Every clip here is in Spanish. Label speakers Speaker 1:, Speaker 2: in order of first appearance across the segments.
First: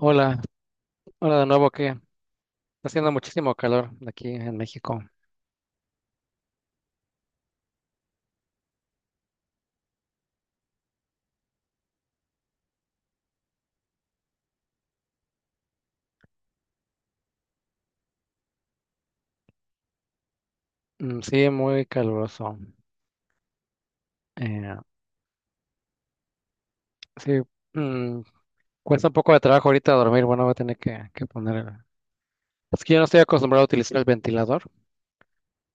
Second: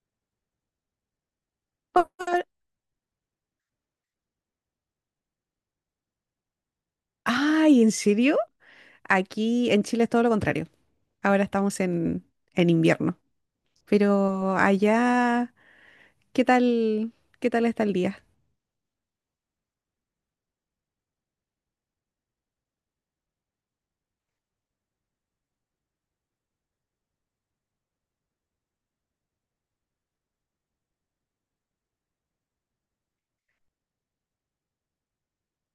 Speaker 1: Hola, hola de nuevo, que está haciendo muchísimo calor aquí en México.
Speaker 2: Ay, ¿en serio? Aquí en Chile es todo lo contrario. Ahora estamos en invierno. Pero allá, ¿qué tal, qué tal está el día?
Speaker 1: Mm, sí, muy caluroso. Eh, sí, mm, cuesta un poco de trabajo ahorita dormir. Bueno, voy a tener que poner. Es que yo no estoy acostumbrado a utilizar el ventilador,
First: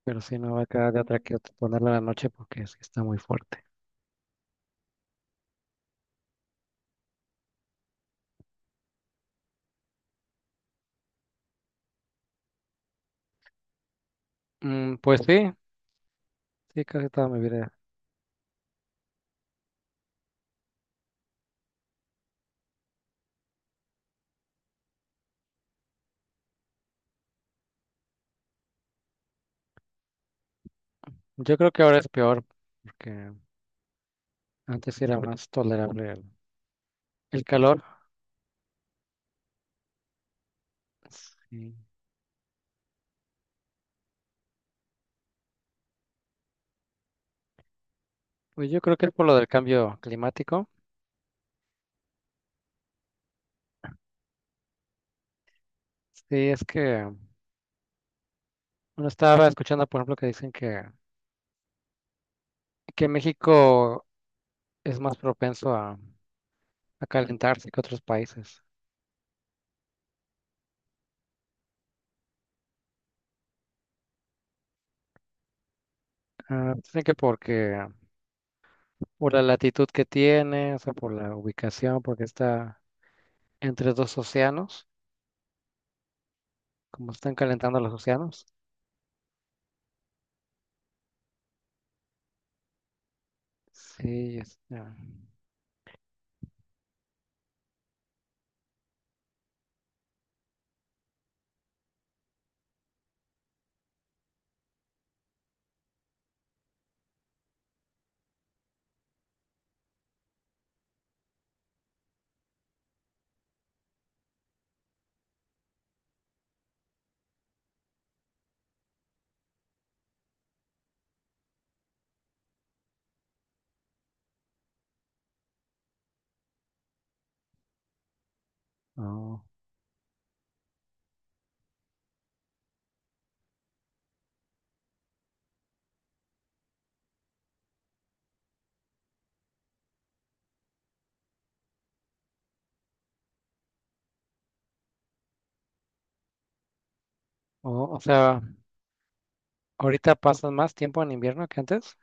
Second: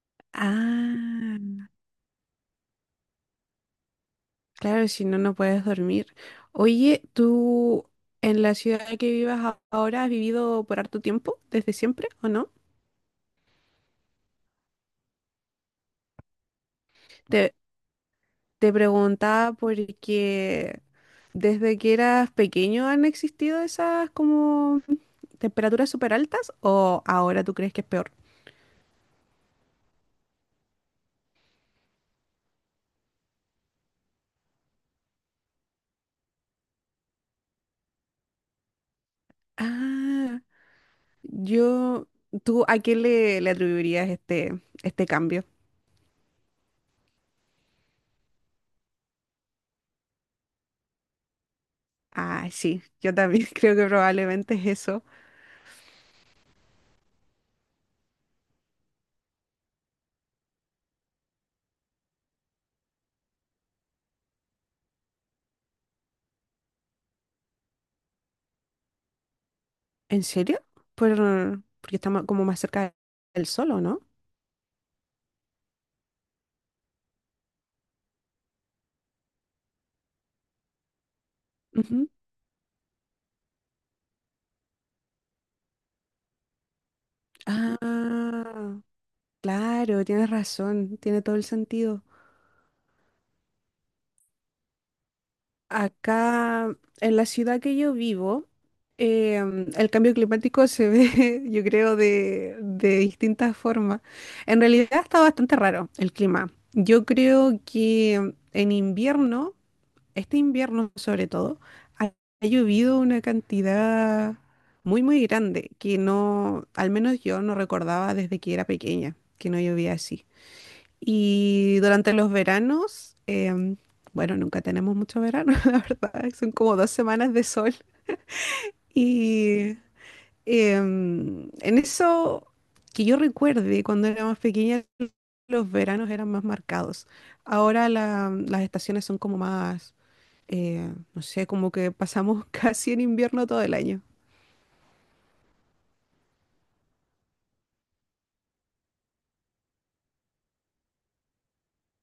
Speaker 1: pero sí, no va a quedar de otra que
Speaker 2: Ah,
Speaker 1: ponerlo en la noche porque sí está muy fuerte.
Speaker 2: claro, si no, no puedes dormir. Oye, ¿tú en la ciudad que vivas ahora has vivido por harto tiempo, desde siempre o no?
Speaker 1: Mm, pues sí, sí, casi toda mi
Speaker 2: Te,
Speaker 1: vida.
Speaker 2: te preguntaba porque desde que eras pequeño han existido esas como temperaturas súper altas, ¿o ahora tú crees que es peor?
Speaker 1: Yo creo que ahora es peor porque antes sí era más tolerable el calor.
Speaker 2: Ah,
Speaker 1: Sí.
Speaker 2: yo, ¿tú a qué le atribuirías este cambio?
Speaker 1: Pues yo creo que es por lo del cambio climático.
Speaker 2: Ah, sí, yo también creo que probablemente es eso.
Speaker 1: Sí, es que. Bueno, estaba escuchando, por ejemplo, que México es más propenso a calentarse que otros países.
Speaker 2: ¿En serio? Por, porque estamos como más cerca del sol, ¿o no?
Speaker 1: Ah, dicen por la latitud que tiene, o sea, por la ubicación,
Speaker 2: Ujú.
Speaker 1: porque está entre dos océanos, como están calentando los océanos.
Speaker 2: Ah, claro, tienes razón, tiene todo el sentido.
Speaker 1: Sí, es- ah,
Speaker 2: Acá, en la ciudad que yo vivo, el cambio climático se ve, yo creo, de distintas formas. En realidad está bastante raro el clima. Yo creo que en invierno, este invierno sobre todo, ha, ha llovido una cantidad muy, muy grande que no, al menos yo no recordaba desde que era pequeña, que no llovía así. Y durante los veranos, bueno, nunca tenemos mucho verano, la verdad, son como dos semanas de sol.
Speaker 1: oh,
Speaker 2: Y en eso que yo recuerde, cuando era más pequeña, los veranos eran más marcados. Ahora las estaciones son como más, no sé, como que pasamos casi en invierno todo el año.
Speaker 1: oh, o sea, ahorita pasan más tiempo en invierno que antes.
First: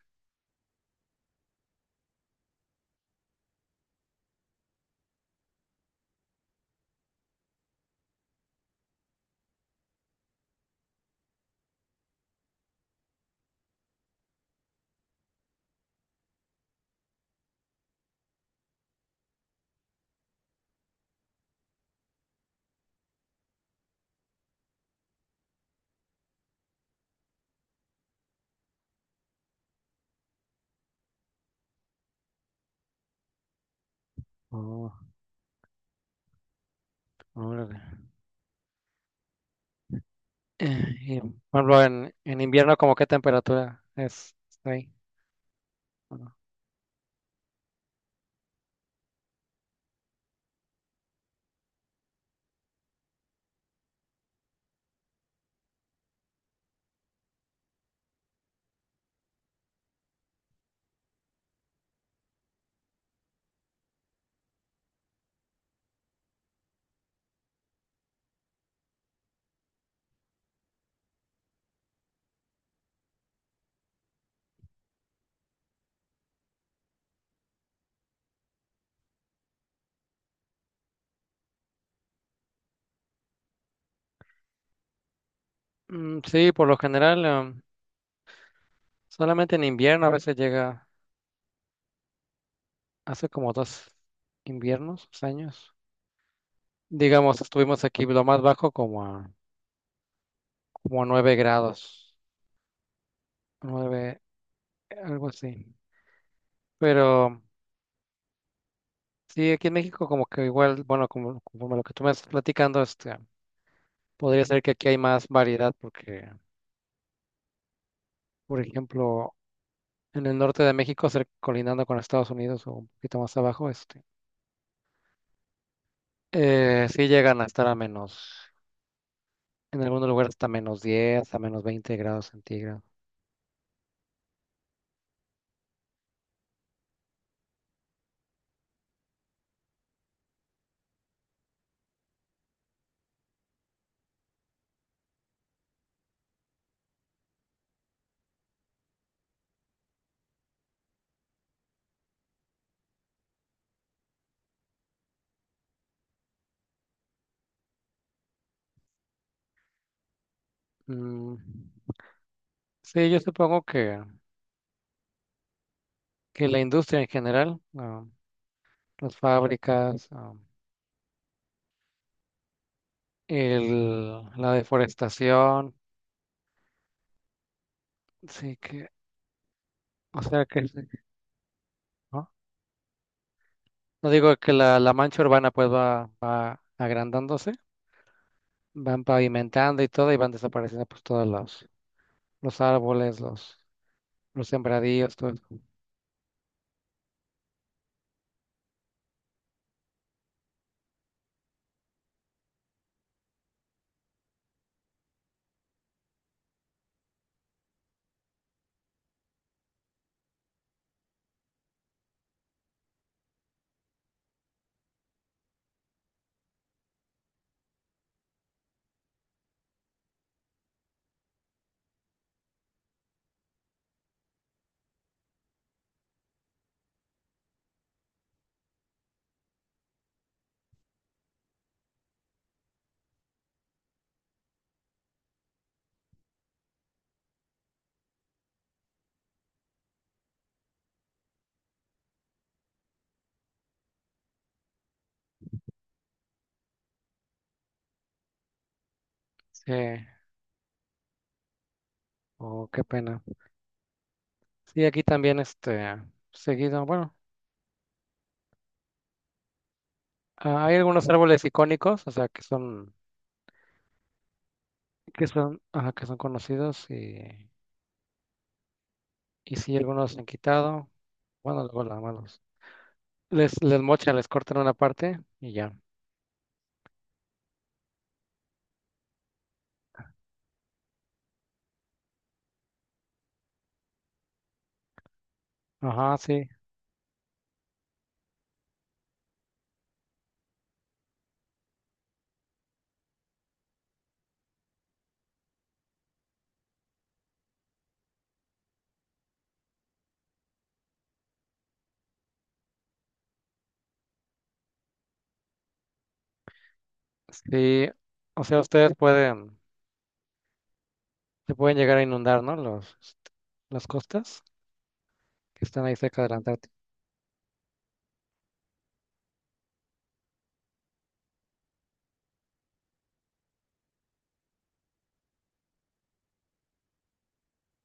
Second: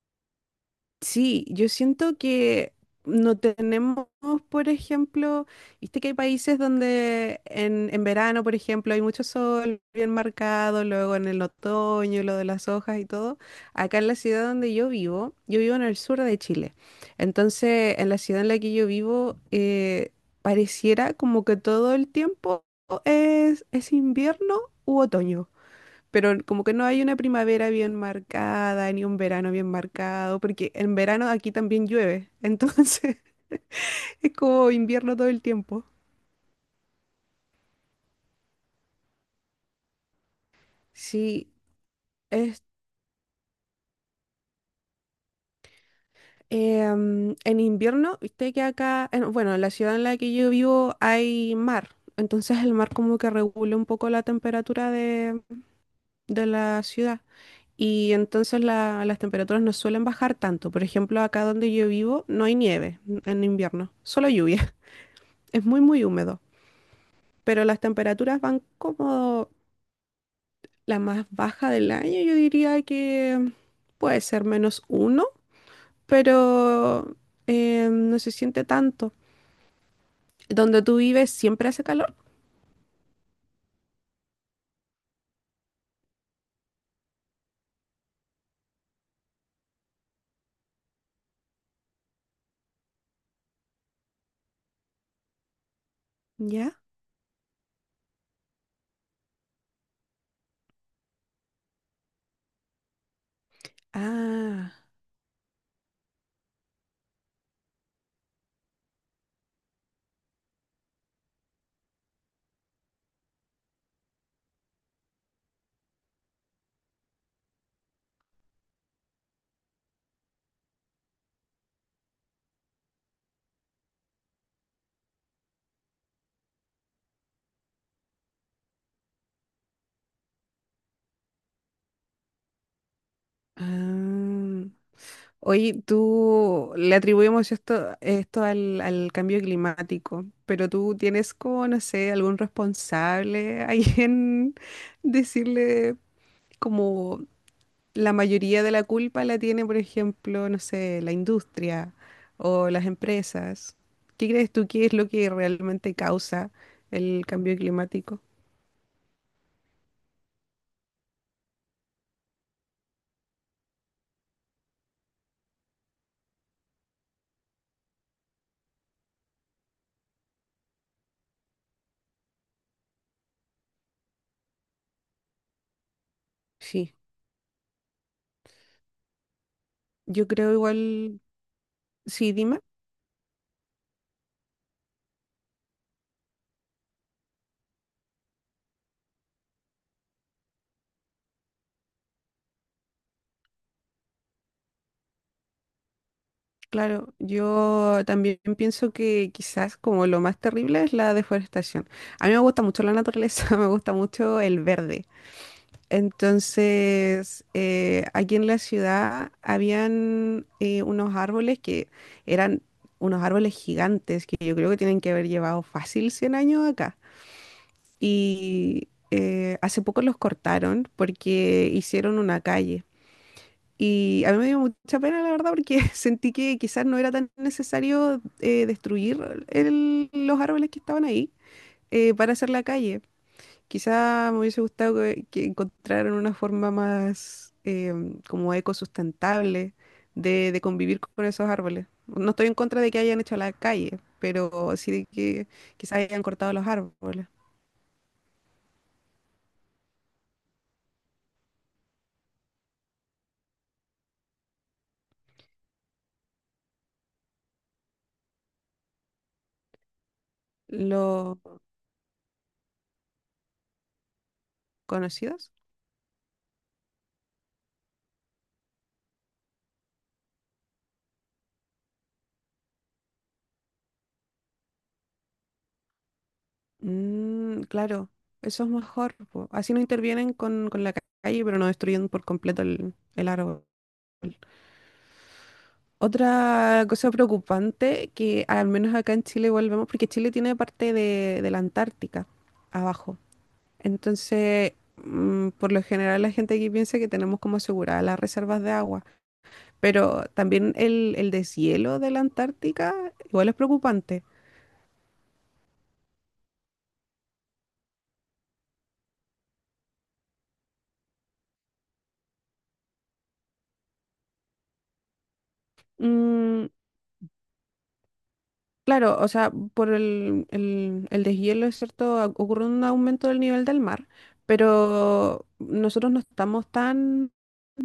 Speaker 2: Sí, yo siento que no tenemos, por ejemplo, viste que hay países donde en verano, por ejemplo, hay mucho sol bien marcado, luego en el otoño, lo de las hojas y todo. Acá en la ciudad donde yo vivo en el sur de Chile. Entonces, en la ciudad en la que yo vivo, pareciera como que todo el tiempo es invierno u otoño, pero como que no hay una primavera bien marcada, ni un verano bien marcado, porque en verano aquí también llueve, entonces es como
Speaker 1: Oh,
Speaker 2: invierno todo el tiempo.
Speaker 1: órale. Y,
Speaker 2: Sí,
Speaker 1: por ejemplo, en
Speaker 2: es,
Speaker 1: invierno, ¿como qué temperatura es? ¿Está ahí?
Speaker 2: en invierno, viste que acá, bueno, en la ciudad en la que yo vivo hay mar, entonces el mar como que regula un poco la temperatura de la ciudad. Y entonces las temperaturas no suelen bajar tanto. Por ejemplo, acá donde yo vivo no hay nieve en invierno, solo lluvia. Es muy, muy húmedo, pero las temperaturas van como la más baja del año. Yo diría que puede ser -1, pero no se siente tanto. ¿Donde tú vives siempre hace calor?
Speaker 1: Mm, sí, por lo general, solamente en invierno a veces llega, hace como dos inviernos, dos años.
Speaker 2: ¿Ya?
Speaker 1: Digamos, estuvimos aquí lo más bajo como a 9 grados, nueve
Speaker 2: Ah,
Speaker 1: algo así. Pero sí, aquí en México como que igual, bueno, como lo que tú me estás platicando, este, podría ser que aquí hay más variedad porque, por ejemplo, en el norte de México, cerca- colindando con Estados Unidos o un poquito más abajo, este, sí llegan a estar a menos. En algunos lugares hasta menos 10 a menos 20 grados centígrados.
Speaker 2: ah. Oye, tú le atribuimos esto, al cambio climático, pero tú tienes como, no sé, algún responsable ahí, en decirle como la mayoría de la culpa la tiene, por ejemplo, no sé, la industria o las empresas. ¿Qué crees tú que es lo que realmente causa el cambio climático?
Speaker 1: Mm, sí, yo supongo que la industria en general, las fábricas, la deforestación,
Speaker 2: Sí.
Speaker 1: sí que, o
Speaker 2: Yo
Speaker 1: sea
Speaker 2: creo
Speaker 1: que,
Speaker 2: igual,
Speaker 1: ¿no?
Speaker 2: sí, Dima,
Speaker 1: No digo que la mancha urbana pues va, va agrandándose, van pavimentando y todo y van desapareciendo pues todos los árboles, los sembradíos, todo eso.
Speaker 2: claro, yo también pienso que quizás como lo más terrible es la deforestación. A mí me gusta mucho la naturaleza, me gusta mucho el verde. Entonces, aquí en la ciudad habían unos árboles que eran unos árboles gigantes que yo creo que tienen que haber llevado fácil 100 años acá. Y hace poco los cortaron porque hicieron una calle. Y a mí me dio mucha pena, la verdad, porque sentí que quizás no era tan necesario destruir los árboles que estaban ahí, para hacer la calle. Quizá me hubiese gustado que encontraran una forma más como ecosustentable de, convivir con esos árboles. No estoy en contra de que hayan hecho la calle, pero sí de que quizá hayan cortado los árboles.
Speaker 1: Sí, oh, qué pena. Sí, aquí también este, seguido, bueno. Ah, hay algunos
Speaker 2: ¿Los
Speaker 1: árboles icónicos, o sea,
Speaker 2: conocidos?
Speaker 1: ajá, que son conocidos y sí, algunos se han quitado. Bueno, luego nada más les, les mochan, les cortan una parte y ya.
Speaker 2: Mm, claro, eso es mejor, po. Así no intervienen con la calle, pero no destruyen por completo el árbol.
Speaker 1: Ajá, sí,
Speaker 2: Otra cosa preocupante, que al menos acá en Chile volvemos, porque Chile tiene parte de, la Antártica abajo. Entonces, por lo general la gente aquí piensa que tenemos como aseguradas las reservas de agua, pero también el deshielo de la Antártica igual es preocupante.
Speaker 1: sí. O sea, ustedes pueden, se pueden llegar a inundar, ¿no? Los, este, las costas que están ahí cerca de la
Speaker 2: Mm,
Speaker 1: Antártica.
Speaker 2: claro, o sea, por el deshielo, es cierto, ocurre un aumento del nivel del mar, pero nosotros no estamos tan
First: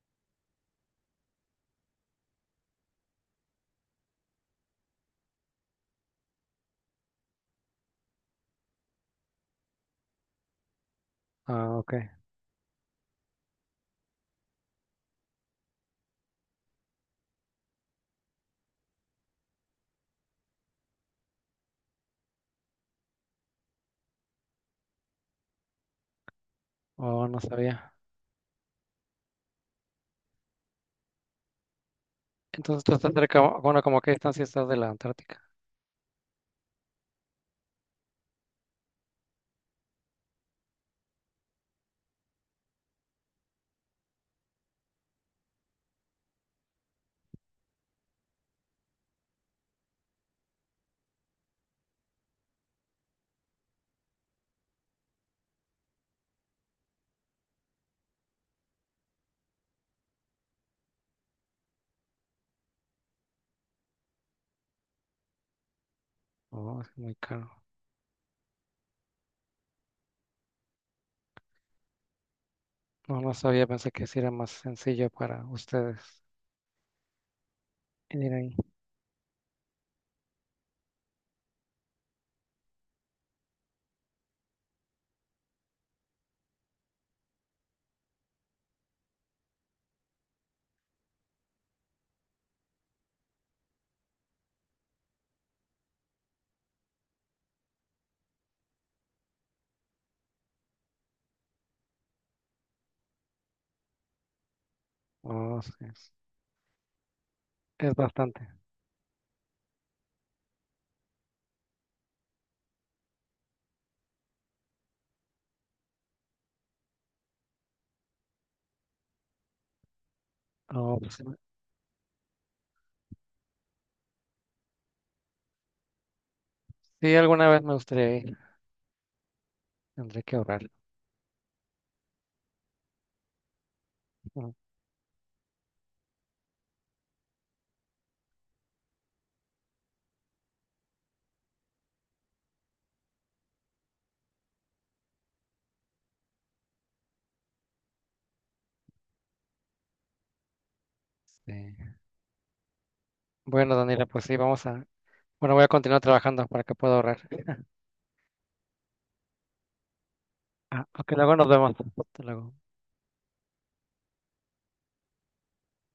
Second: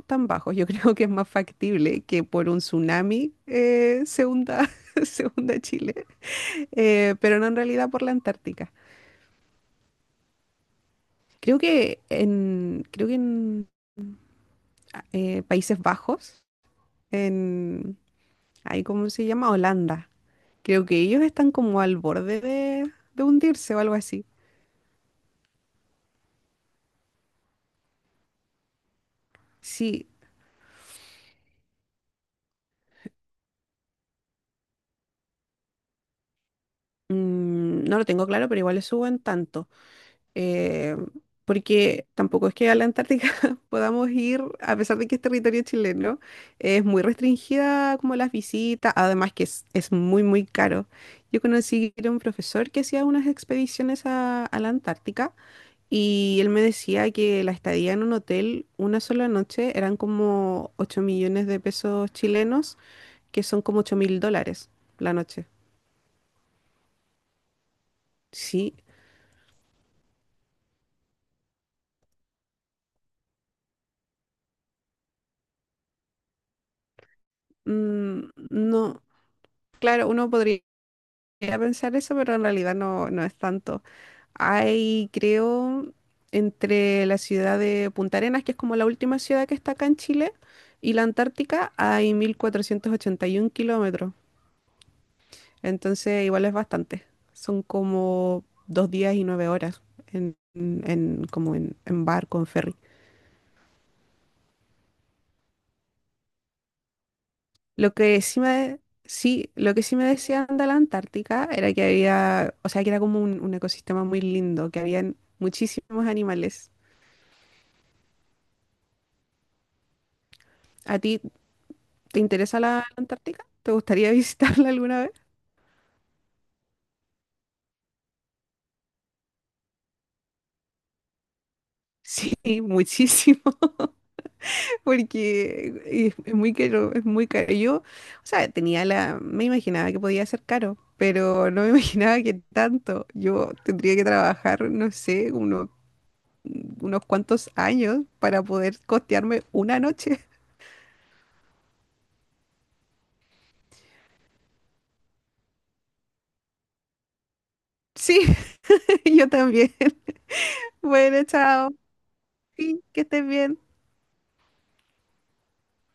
Speaker 2: tan bajos. Yo creo que es más factible que por un tsunami, se hunda, se hunda Chile, pero no en realidad por la Antártica. Creo
Speaker 1: Ah, ok.
Speaker 2: que en, creo que en Países Bajos, en, ahí cómo se llama, Holanda. Creo que ellos están como al borde de hundirse o algo así.
Speaker 1: Oh, no sabía.
Speaker 2: Sí,
Speaker 1: Entonces tú estás cerca, bueno, como a qué distancia estás de la Antártica.
Speaker 2: no lo tengo claro, pero igual le suben tanto. eh, porque tampoco es que a la Antártica podamos ir, a pesar de que es territorio chileno, es muy restringida como las visitas, además que es muy, muy caro. Yo conocí a un profesor que hacía unas expediciones a la Antártica, y él me decía que la estadía en un hotel una sola noche eran como 8.000.000 de pesos chilenos, que son como 8.000 dólares la noche.
Speaker 1: Oh, es muy caro.
Speaker 2: Sí,
Speaker 1: No, no sabía, pensé que sí era más sencillo para ustedes
Speaker 2: mm,
Speaker 1: ir ahí.
Speaker 2: no. Claro, uno podría a pensar eso, pero en realidad no, no es tanto. Hay, creo, entre la ciudad de Punta Arenas, que es como la última ciudad que está acá en Chile, y la Antártica, hay 1.481 kilómetros. Entonces, igual es bastante. Son como 2 días y 9 horas en, como en barco, en ferry.
Speaker 1: Oh, sí, es
Speaker 2: Lo que sí
Speaker 1: bastante.
Speaker 2: me, sí, lo que sí me decían de la Antártica era que había, o sea, que era como un ecosistema muy lindo, que habían muchísimos animales. ¿A
Speaker 1: Oh, pues,
Speaker 2: ti
Speaker 1: sí,
Speaker 2: te interesa la Antártica? ¿Te gustaría visitarla alguna vez?
Speaker 1: sí, alguna vez me gustaría ir. Tendré que ahorrar.
Speaker 2: Sí, muchísimo,
Speaker 1: ¿No?
Speaker 2: porque es muy caro, es muy caro. Yo, o sea, tenía la, me imaginaba que podía ser caro, pero no me imaginaba que tanto. Yo tendría que trabajar, no sé, unos cuantos años para poder costearme una noche.
Speaker 1: Sí. Bueno, Daniela, pues sí, vamos a... Bueno, voy a continuar trabajando para que pueda ahorrar.
Speaker 2: Sí, yo también.
Speaker 1: Ah, ok,
Speaker 2: Bueno,
Speaker 1: luego nos
Speaker 2: chao.
Speaker 1: vemos. Hasta luego.
Speaker 2: Sí, que estés bien.